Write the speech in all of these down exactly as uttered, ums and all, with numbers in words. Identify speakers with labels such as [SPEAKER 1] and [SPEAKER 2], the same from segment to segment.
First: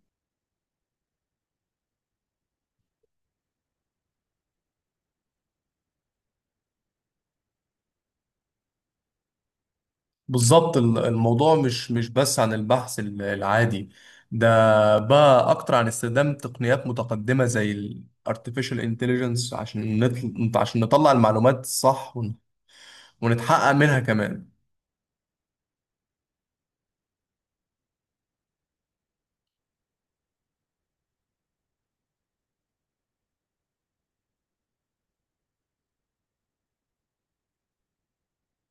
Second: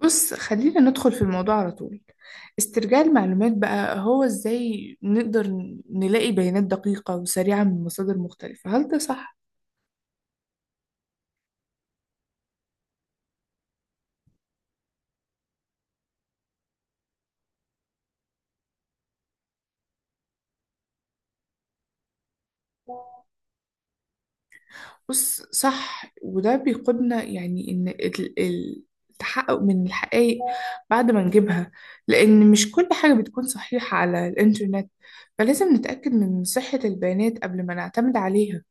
[SPEAKER 1] بص، خلينا ندخل في الموضوع على طول. استرجاع المعلومات بقى هو ازاي نقدر نلاقي بيانات دقيقة وسريعة من مصادر مختلفة، هل ده صح؟
[SPEAKER 2] بالظبط ال- الموضوع مش مش بس عن البحث ال- العادي ده. بقى اكتر عن استخدام تقنيات متقدمة زي ال artificial intelligence عشان نطل... عشان نطلع المعلومات الصح ون... ونتحقق منها كمان.
[SPEAKER 1] بص، صح. وده بيقودنا يعني ان ال- ال- التحقق من الحقائق بعد ما نجيبها، لان مش كل حاجة بتكون صحيحة على الانترنت، فلازم نتأكد من صحة البيانات قبل ما نعتمد عليها.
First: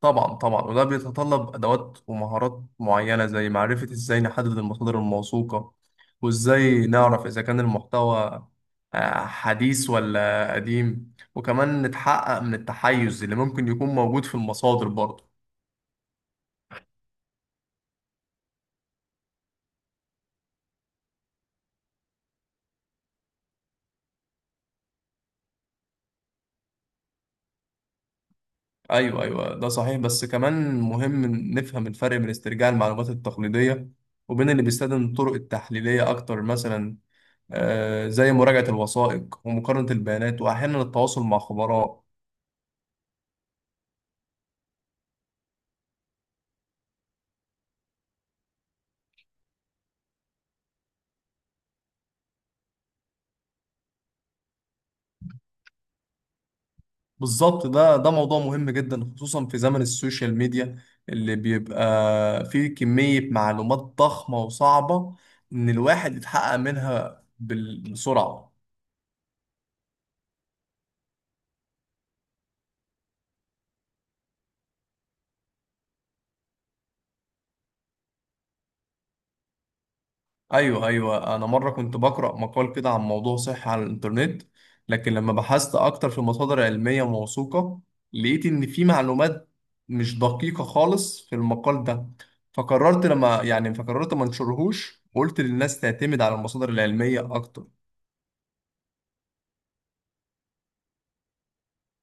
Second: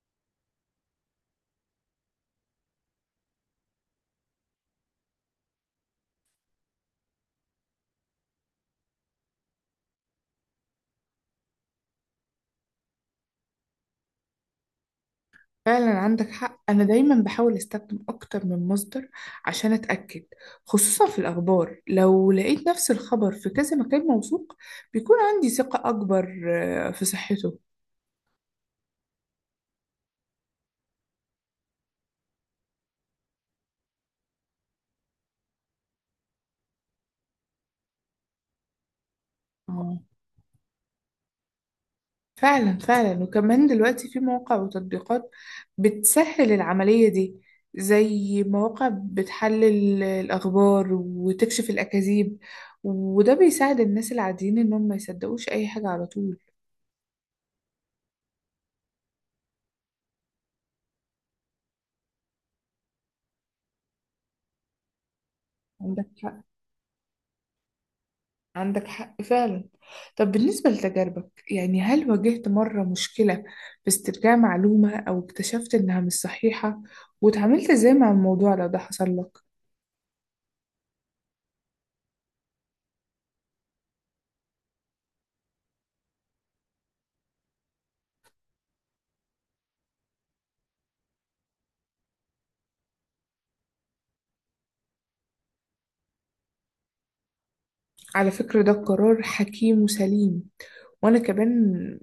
[SPEAKER 2] طبعا طبعا وده بيتطلب ادوات ومهارات معينة زي معرفة ازاي نحدد المصادر الموثوقة، وازاي نعرف اذا كان المحتوى آه، حديث ولا قديم، وكمان نتحقق من التحيز اللي ممكن يكون موجود في المصادر برضه.
[SPEAKER 1] فعلا عندك حق. أنا دايما بحاول أستخدم أكتر من مصدر عشان أتأكد، خصوصا في الأخبار. لو لقيت نفس الخبر في كذا مكان موثوق بيكون عندي ثقة أكبر آه، في صحته.
[SPEAKER 2] ايوه ايوه ده صحيح، بس كمان مهم نفهم الفرق بين استرجاع المعلومات التقليديه وبين اللي بيستخدم الطرق التحليليه اكتر. مثلا آه زي مراجعه الوثائق ومقارنه
[SPEAKER 1] اه،
[SPEAKER 2] البيانات واحيانا التواصل مع خبراء.
[SPEAKER 1] فعلا فعلا. وكمان دلوقتي في مواقع وتطبيقات بتسهل العملية دي، زي مواقع بتحلل الأخبار وتكشف الأكاذيب، وده بيساعد الناس العاديين إنهم ما يصدقوش أي حاجة على طول.
[SPEAKER 2] بالظبط، ده ده موضوع مهم جدا خصوصا في زمن السوشيال ميديا، اللي بيبقى فيه كميه معلومات ضخمه وصعبه ان
[SPEAKER 1] عندك
[SPEAKER 2] الواحد
[SPEAKER 1] حق،
[SPEAKER 2] يتحقق منها بال- بسرعه.
[SPEAKER 1] عندك حق فعلا. طب بالنسبة لتجاربك يعني، هل واجهت مرة مشكلة في استرجاع معلومة أو اكتشفت إنها مش صحيحة واتعاملت إزاي مع الموضوع لو ده حصل لك؟
[SPEAKER 2] ايوه ايوه انا مره كنت بقرا مقال كده عن موضوع صحي على الانترنت، لكن لما بحثت اكتر في مصادر علميه موثوقه لقيت ان في معلومات مش دقيقه خالص في المقال ده. فقررت لما يعني فقررت ما انشرهوش وقلت للناس تعتمد على المصادر العلميه اكتر.
[SPEAKER 1] على فكرة ده قرار حكيم وسليم. وأنا كمان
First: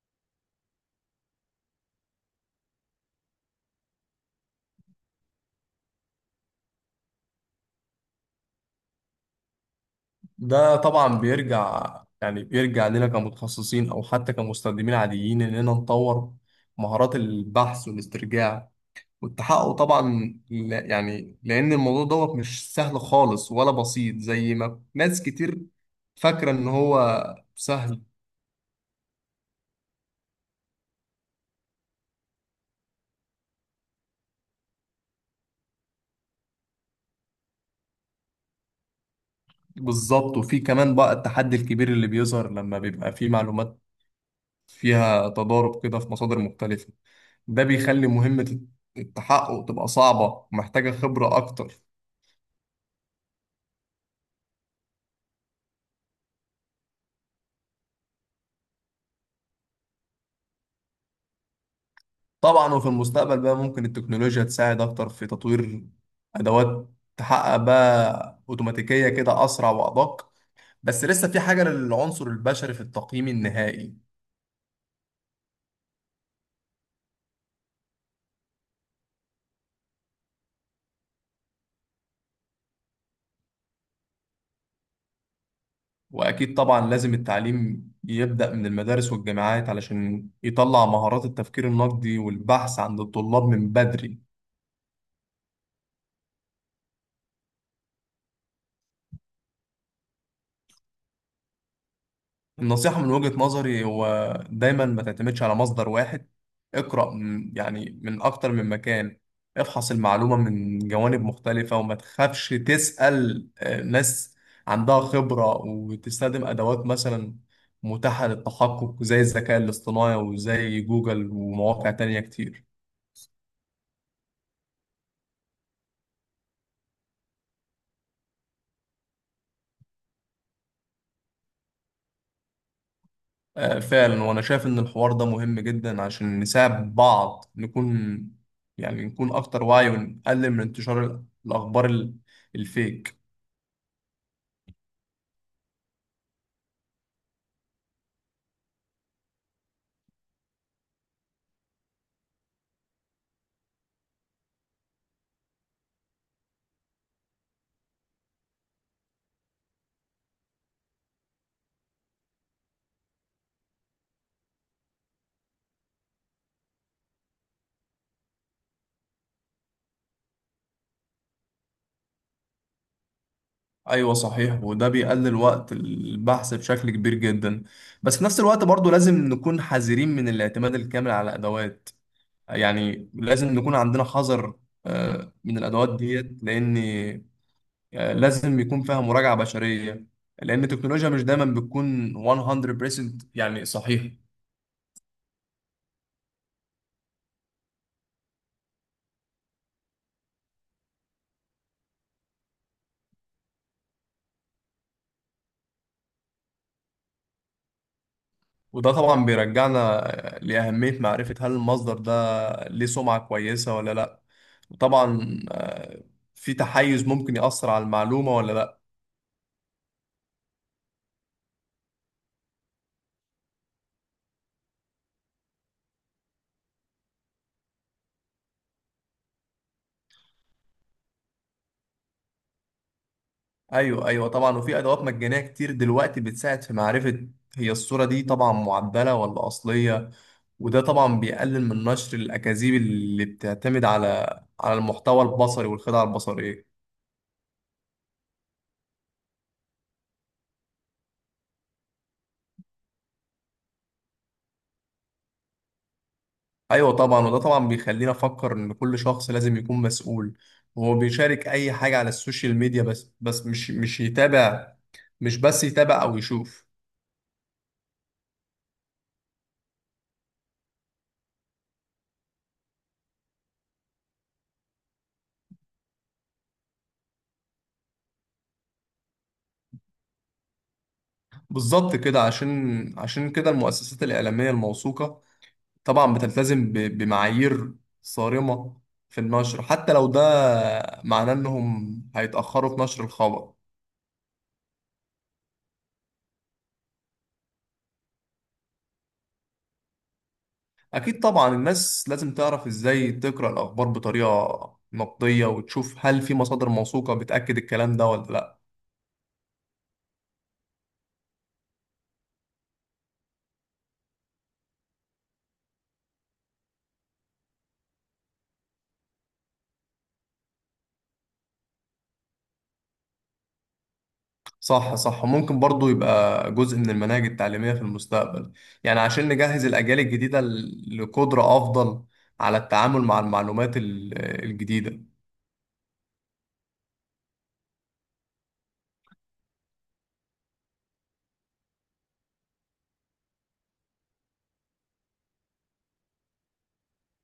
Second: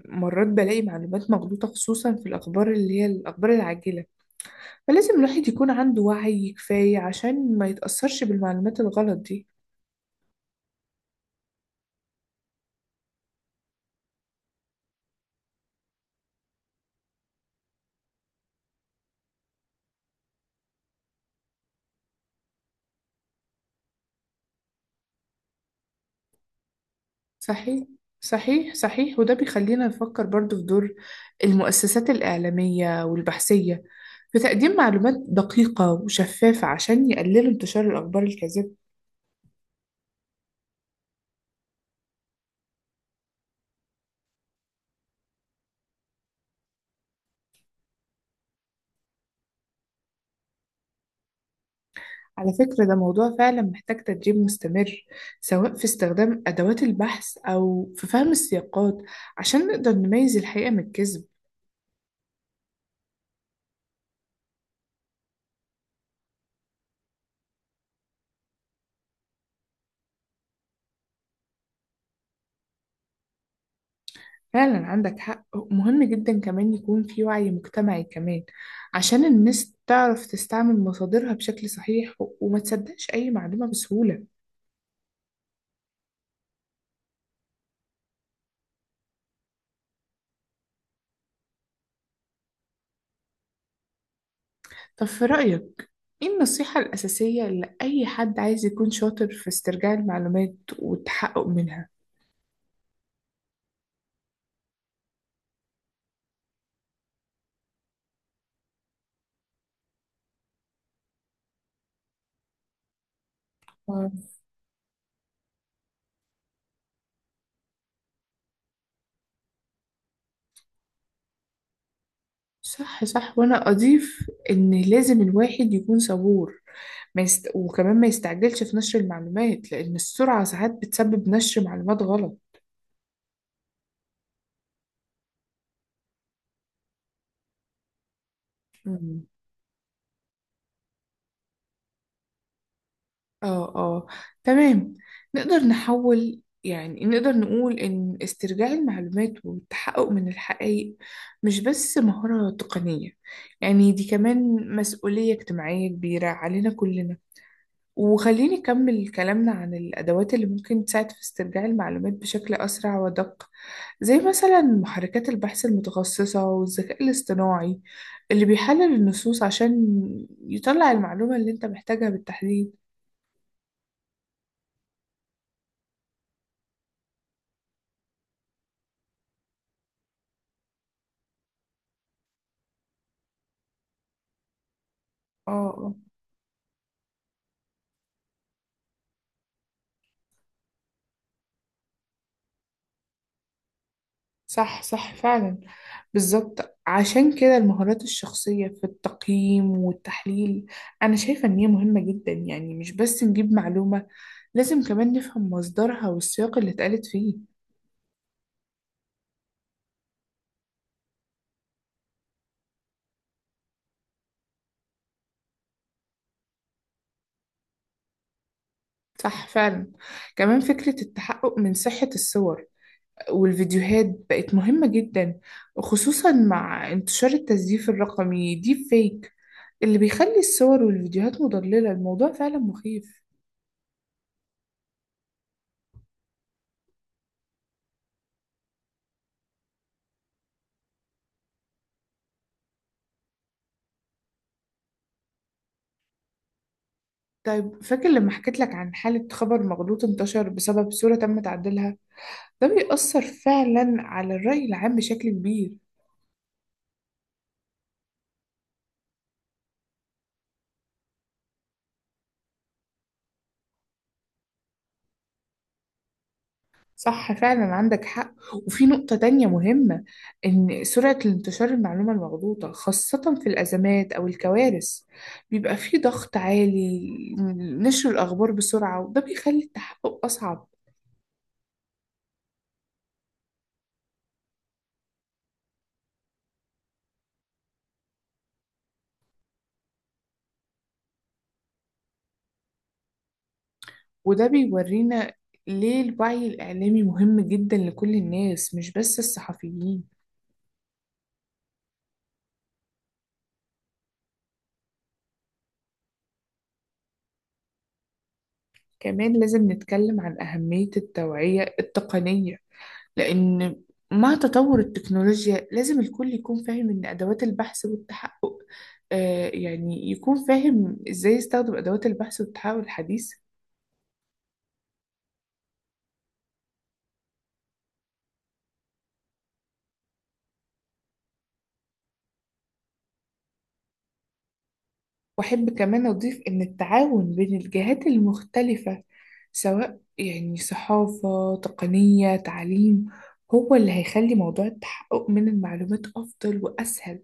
[SPEAKER 1] مرات بلاقي معلومات مغلوطة، خصوصا في الأخبار اللي هي الأخبار العاجلة، فلازم الواحد يكون عنده وعي كفاية عشان ما يتأثرش بالمعلومات الغلط دي.
[SPEAKER 2] ده طبعا بيرجع، يعني بيرجع لنا كمتخصصين او حتى كمستخدمين عاديين، اننا نطور مهارات البحث والاسترجاع والتحقق طبعا. لا- يعني لان الموضوع دوت مش سهل خالص ولا بسيط زي ما ناس كتير فاكره ان هو
[SPEAKER 1] صحيح،
[SPEAKER 2] سهل.
[SPEAKER 1] صحيح صحيح. وده بيخلينا نفكر برضو في دور المؤسسات الإعلامية والبحثية في تقديم معلومات دقيقة وشفافة عشان يقللوا انتشار الأخبار الكاذبة.
[SPEAKER 2] بالظبط، وفي كمان بقى التحدي الكبير اللي بيظهر لما بيبقى في معلومات فيها تضارب كده في مصادر مختلفه. ده بيخلي مهمه التحقق تبقى صعبه ومحتاجه خبره اكتر.
[SPEAKER 1] على فكرة ده موضوع فعلا محتاج تدريب مستمر، سواء في استخدام أدوات البحث أو في فهم السياقات، عشان نقدر نميز الحقيقة من الكذب.
[SPEAKER 2] طبعا، وفي المستقبل بقى ممكن التكنولوجيا تساعد اكتر في تطوير ادوات تحقق بقى اوتوماتيكيه كده، اسرع وادق. بس لسه في حاجة للعنصر البشري في التقييم النهائي.
[SPEAKER 1] فعلا عندك حق. مهم جدا كمان يكون في وعي مجتمعي كمان، عشان الناس تعرف تستعمل مصادرها بشكل صحيح و- وما تصدقش أي معلومة بسهولة.
[SPEAKER 2] وأكيد طبعا لازم التعليم يبدأ من المدارس والجامعات علشان يطلع مهارات التفكير النقدي والبحث عند الطلاب من بدري.
[SPEAKER 1] طب في رأيك إيه النصيحة الأساسية لأي حد عايز يكون شاطر في استرجاع المعلومات والتحقق منها؟
[SPEAKER 2] النصيحة من وجهة نظري هو دايما ما تعتمدش على مصدر واحد. اقرأ من يعني من أكتر من مكان، افحص المعلومة من جوانب مختلفة وما تخافش تسأل آه،
[SPEAKER 1] مم.
[SPEAKER 2] ناس عندها خبرة، وتستخدم أدوات مثلا متاحة للتحقق زي الذكاء الاصطناعي وزي جوجل ومواقع تانية كتير.
[SPEAKER 1] صح صح. وأنا أضيف إن لازم الواحد يكون صبور. ما يست... وكمان ما يستعجلش في نشر المعلومات، لأن السرعة ساعات بتسبب نشر معلومات غلط.
[SPEAKER 2] آه، فعلا، وأنا شايف إن الحوار ده مهم جدا عشان نساعد بعض نكون، يعني نكون أكتر وعي ونقلل من انتشار الأخبار ال- الفيك.
[SPEAKER 1] اه، اه. تمام. نقدر نحول، يعني نقدر نقول إن استرجاع المعلومات والتحقق من الحقائق مش بس مهارة تقنية، يعني دي كمان مسؤولية اجتماعية كبيرة علينا كلنا. وخليني أكمل كلامنا عن الأدوات اللي ممكن تساعد في استرجاع المعلومات بشكل أسرع ودق، زي مثلا محركات البحث المتخصصة والذكاء الاصطناعي اللي بيحلل النصوص عشان يطلع المعلومة اللي أنت محتاجها بالتحديد.
[SPEAKER 2] ايوه صحيح، وده بيقلل وقت البحث بشكل كبير جدا، بس في نفس الوقت برضو لازم نكون حذرين من الاعتماد الكامل على ادوات. يعني لازم نكون عندنا حذر آه،
[SPEAKER 1] اه،
[SPEAKER 2] من
[SPEAKER 1] اه.
[SPEAKER 2] الادوات ديت. لان آه، لازم يكون فيها مراجعة بشرية، لان التكنولوجيا مش دايما بتكون مية بالمية يعني صحيح.
[SPEAKER 1] صح صح فعلا. بالظبط، عشان كده المهارات الشخصية في التقييم والتحليل أنا شايفة إن هي مهمة جدا. يعني مش بس نجيب معلومة، لازم كمان نفهم مصدرها والسياق اللي اتقالت فيه.
[SPEAKER 2] وده طبعا بيرجعنا آه، لأهمية معرفة هل المصدر ده ليه سمعة كويسة ولا لا، وطبعا آه، في تحيز ممكن يأثر على المعلومة ولا.
[SPEAKER 1] صح فعلا. كمان فكرة التحقق من صحة الصور والفيديوهات بقت مهمة جدا، وخصوصا مع انتشار التزييف الرقمي ديب فيك اللي بيخلي الصور والفيديوهات مضللة. الموضوع فعلا مخيف.
[SPEAKER 2] ايوه ايوه طبعا، وفي ادوات مجانيه كتير دلوقتي بتساعد في معرفه هي الصوره دي طبعا معدله ولا اصليه. وده طبعا بيقلل من نشر الاكاذيب اللي بتعتمد على على المحتوى البصري والخدع البصريه.
[SPEAKER 1] طيب، فاكر لما حكيت لك عن حالة خبر مغلوط انتشر بسبب صورة تم تعديلها؟ ده بيأثر فعلا على الرأي العام بشكل كبير.
[SPEAKER 2] ايوه طبعا، وده طبعا بيخلينا نفكر ان كل شخص لازم يكون مسؤول وهو بيشارك اي حاجه على السوشيال ميديا، بس بس مش مش يتابع، مش بس يتابع او يشوف.
[SPEAKER 1] صح فعلا، عندك حق. وفي نقطة تانية مهمة، إن سرعة الانتشار المعلومة المغلوطة خاصة في الأزمات أو الكوارث بيبقى فيه ضغط عالي نشر الأخبار بسرعة، وده بيخلي التحقق أصعب.
[SPEAKER 2] بالظبط كده، عشان عشان كده المؤسسات الاعلاميه الموثوقه طبعا بتلتزم ب- بمعايير صارمة في النشر، حتى لو ده معناه إنهم هيتأخروا في نشر الخبر.
[SPEAKER 1] وده بيورينا ليه الوعي الإعلامي مهم جدا لكل الناس مش بس الصحفيين.
[SPEAKER 2] أكيد طبعا، الناس لازم تعرف إزاي تقرأ الأخبار بطريقة نقدية، وتشوف هل في مصادر موثوقة بتأكد الكلام ده ولا لأ.
[SPEAKER 1] كمان لازم نتكلم عن أهمية التوعية التقنية، لأن مع تطور التكنولوجيا لازم الكل يكون فاهم إن أدوات البحث والتحقق آه يعني يكون فاهم إزاي يستخدم أدوات البحث والتحقق الحديث.
[SPEAKER 2] صح صح ممكن برضو يبقى جزء من المناهج التعليمية في المستقبل، يعني عشان نجهز الأجيال الجديدة ل- لقدرة أفضل على التعامل مع المعلومات ال- الجديدة.
[SPEAKER 1] وأحب كمان أضيف إن التعاون بين الجهات المختلفة، سواء يعني صحافة تقنية تعليم، هو اللي هيخلي موضوع التحقق من المعلومات أفضل وأسهل.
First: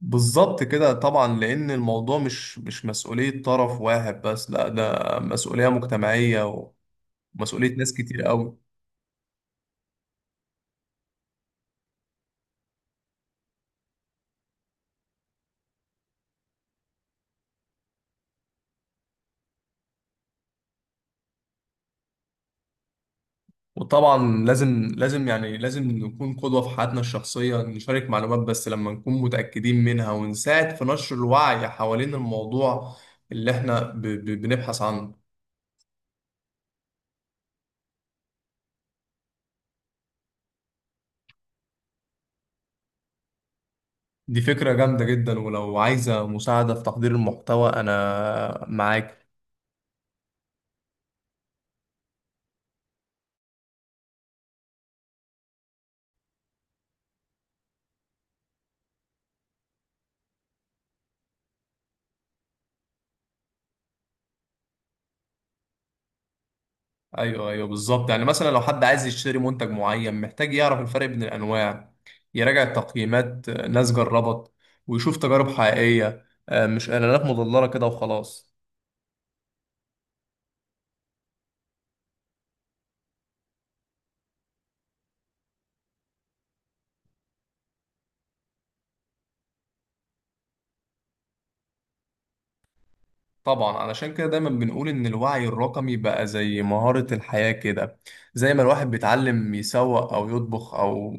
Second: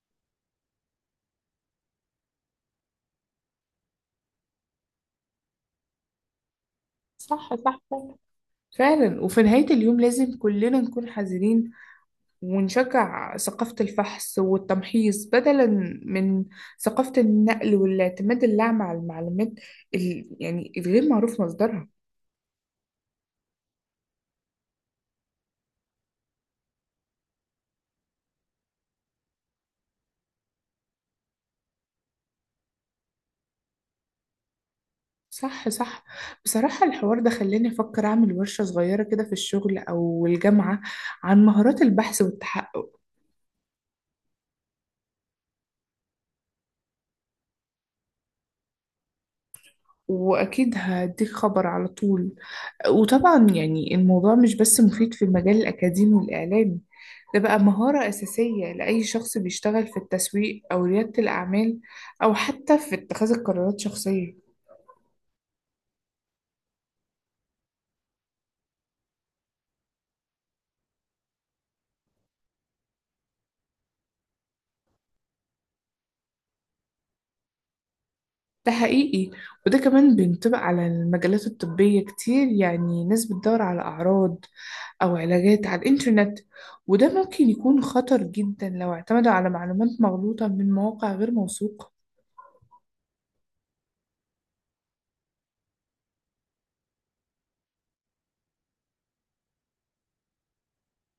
[SPEAKER 2] بالظبط كده، طبعا لأن الموضوع مش مش مسؤولية طرف واحد بس، لا ده مسؤولية مجتمعية
[SPEAKER 1] صح
[SPEAKER 2] ومسؤولية
[SPEAKER 1] صح
[SPEAKER 2] ناس كتير قوي.
[SPEAKER 1] فعلا. وفي نهاية اليوم لازم كلنا نكون حذرين ونشجع ثقافة الفحص والتمحيص بدلا من ثقافة النقل والاعتماد الأعمى على المعلومات ال... يعني الغير معروف مصدرها.
[SPEAKER 2] وطبعا لازم لازم يعني لازم نكون قدوة في حياتنا الشخصية، نشارك معلومات بس لما نكون متأكدين منها، ونساعد في نشر الوعي حوالين الموضوع اللي احنا ب ب بنبحث عنه.
[SPEAKER 1] صح صح. بصراحة الحوار ده خلاني أفكر أعمل ورشة صغيرة كده في الشغل أو الجامعة عن مهارات البحث والتحقق.
[SPEAKER 2] دي فكرة جامدة جدا، ولو عايزة مساعدة في تحضير المحتوى أنا معاك.
[SPEAKER 1] وأكيد هديك خبر على طول. وطبعا يعني الموضوع مش بس مفيد في المجال الأكاديمي والإعلامي، ده بقى مهارة أساسية لأي شخص بيشتغل في التسويق أو ريادة الأعمال، أو حتى في اتخاذ القرارات شخصية.
[SPEAKER 2] ايوه ايوه بالظبط، يعني مثلا لو حد عايز يشتري منتج معين محتاج يعرف الفرق بين الانواع، يراجع التقييمات آه، ناس جربت، ويشوف تجارب حقيقية آه، مش إعلانات مضللة كده وخلاص.
[SPEAKER 1] ده حقيقي. وده كمان بينطبق على المجالات الطبية كتير، يعني ناس بتدور على أعراض أو علاجات على الإنترنت، وده ممكن يكون خطر جدا لو اعتمدوا على معلومات مغلوطة من مواقع غير موثوقة.
[SPEAKER 2] طبعا، علشان كده دايما بنقول إن الوعي الرقمي بقى زي مهارة الحياة كده. زي ما الواحد بيتعلم يسوق أو يطبخ أو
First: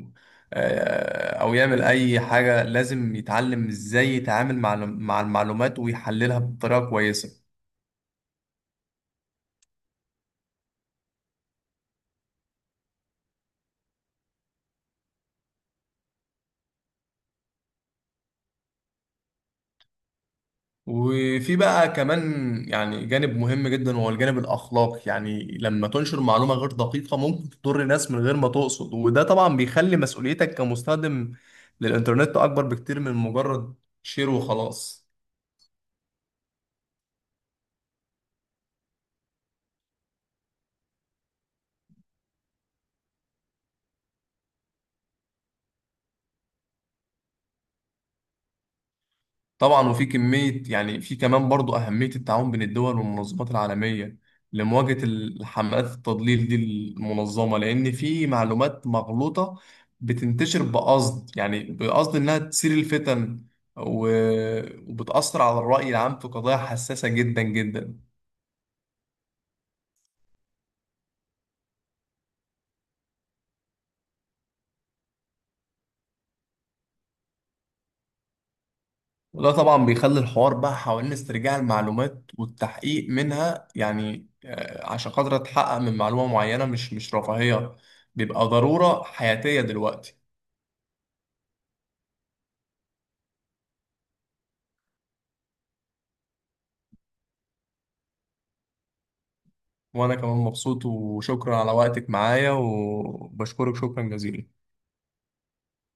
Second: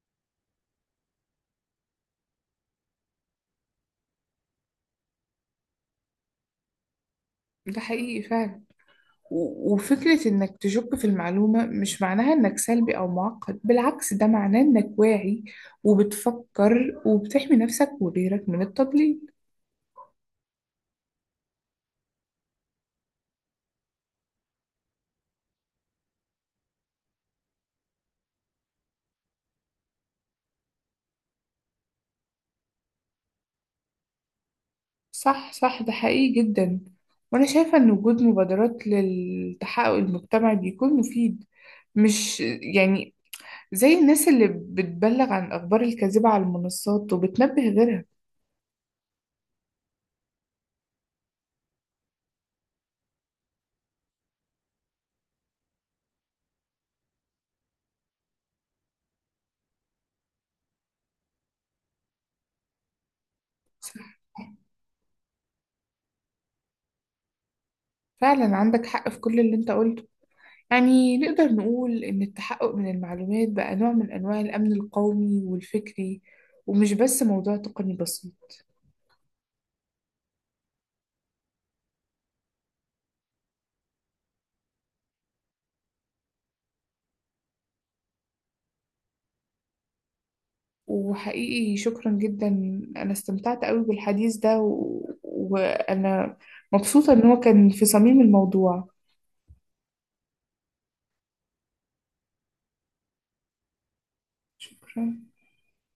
[SPEAKER 2] آه، أو يعمل أي حاجة، لازم يتعلم إزاي يتعامل مع مع المعلومات ويحللها بطريقة كويسة.
[SPEAKER 1] ده حقيقي فعلا. و- وفكرة إنك تشك في المعلومة مش معناها إنك سلبي أو معقد، بالعكس ده معناه إنك واعي وبتفكر وبتحمي نفسك وغيرك من التضليل.
[SPEAKER 2] وفي بقى كمان يعني جانب مهم جدا وهو الجانب الأخلاقي، يعني لما تنشر معلومة غير دقيقة ممكن تضر ناس من غير ما تقصد، وده طبعا بيخلي مسؤوليتك كمستخدم للإنترنت أكبر بكتير من مجرد شير وخلاص.
[SPEAKER 1] صح صح، ده حقيقي جدا. وأنا شايفة إن وجود مبادرات للتحقق المجتمعي بيكون مفيد. مش يعني، زي الناس اللي بتبلغ عن الأخبار الكاذبة على المنصات وبتنبه غيرها.
[SPEAKER 2] طبعا، وفي كمية يعني في كمان برضو أهمية التعاون بين الدول والمنظمات العالمية لمواجهة الحملات التضليل دي المنظمة، لأن في معلومات مغلوطة بتنتشر بقصد، يعني بقصد إنها تثير الفتن
[SPEAKER 1] صح
[SPEAKER 2] و- وبتأثر على الرأي العام في قضايا حساسة جدا جدا.
[SPEAKER 1] فعلا عندك حق في كل اللي أنت قلته. يعني نقدر نقول إن التحقق من المعلومات بقى نوع من أنواع الأمن القومي والفكري، ومش بس موضوع تقني بسيط.
[SPEAKER 2] وده طبعا بيخلي الحوار بقى حوالين استرجاع المعلومات والتحقيق منها، يعني آه، عشان خاطر أتحقق من معلومة معينة، مش مش رفاهية، بيبقى ضرورة حياتية دلوقتي.
[SPEAKER 1] وحقيقي شكرا جدا، أنا استمتعت قوي بالحديث ده و... وأنا مبسوطة إن هو كان في صميم الموضوع.
[SPEAKER 2] وانا كمان مبسوط، وشكرا على وقتك معايا، وبشكرك شكرا جزيلا.
[SPEAKER 1] شكرا.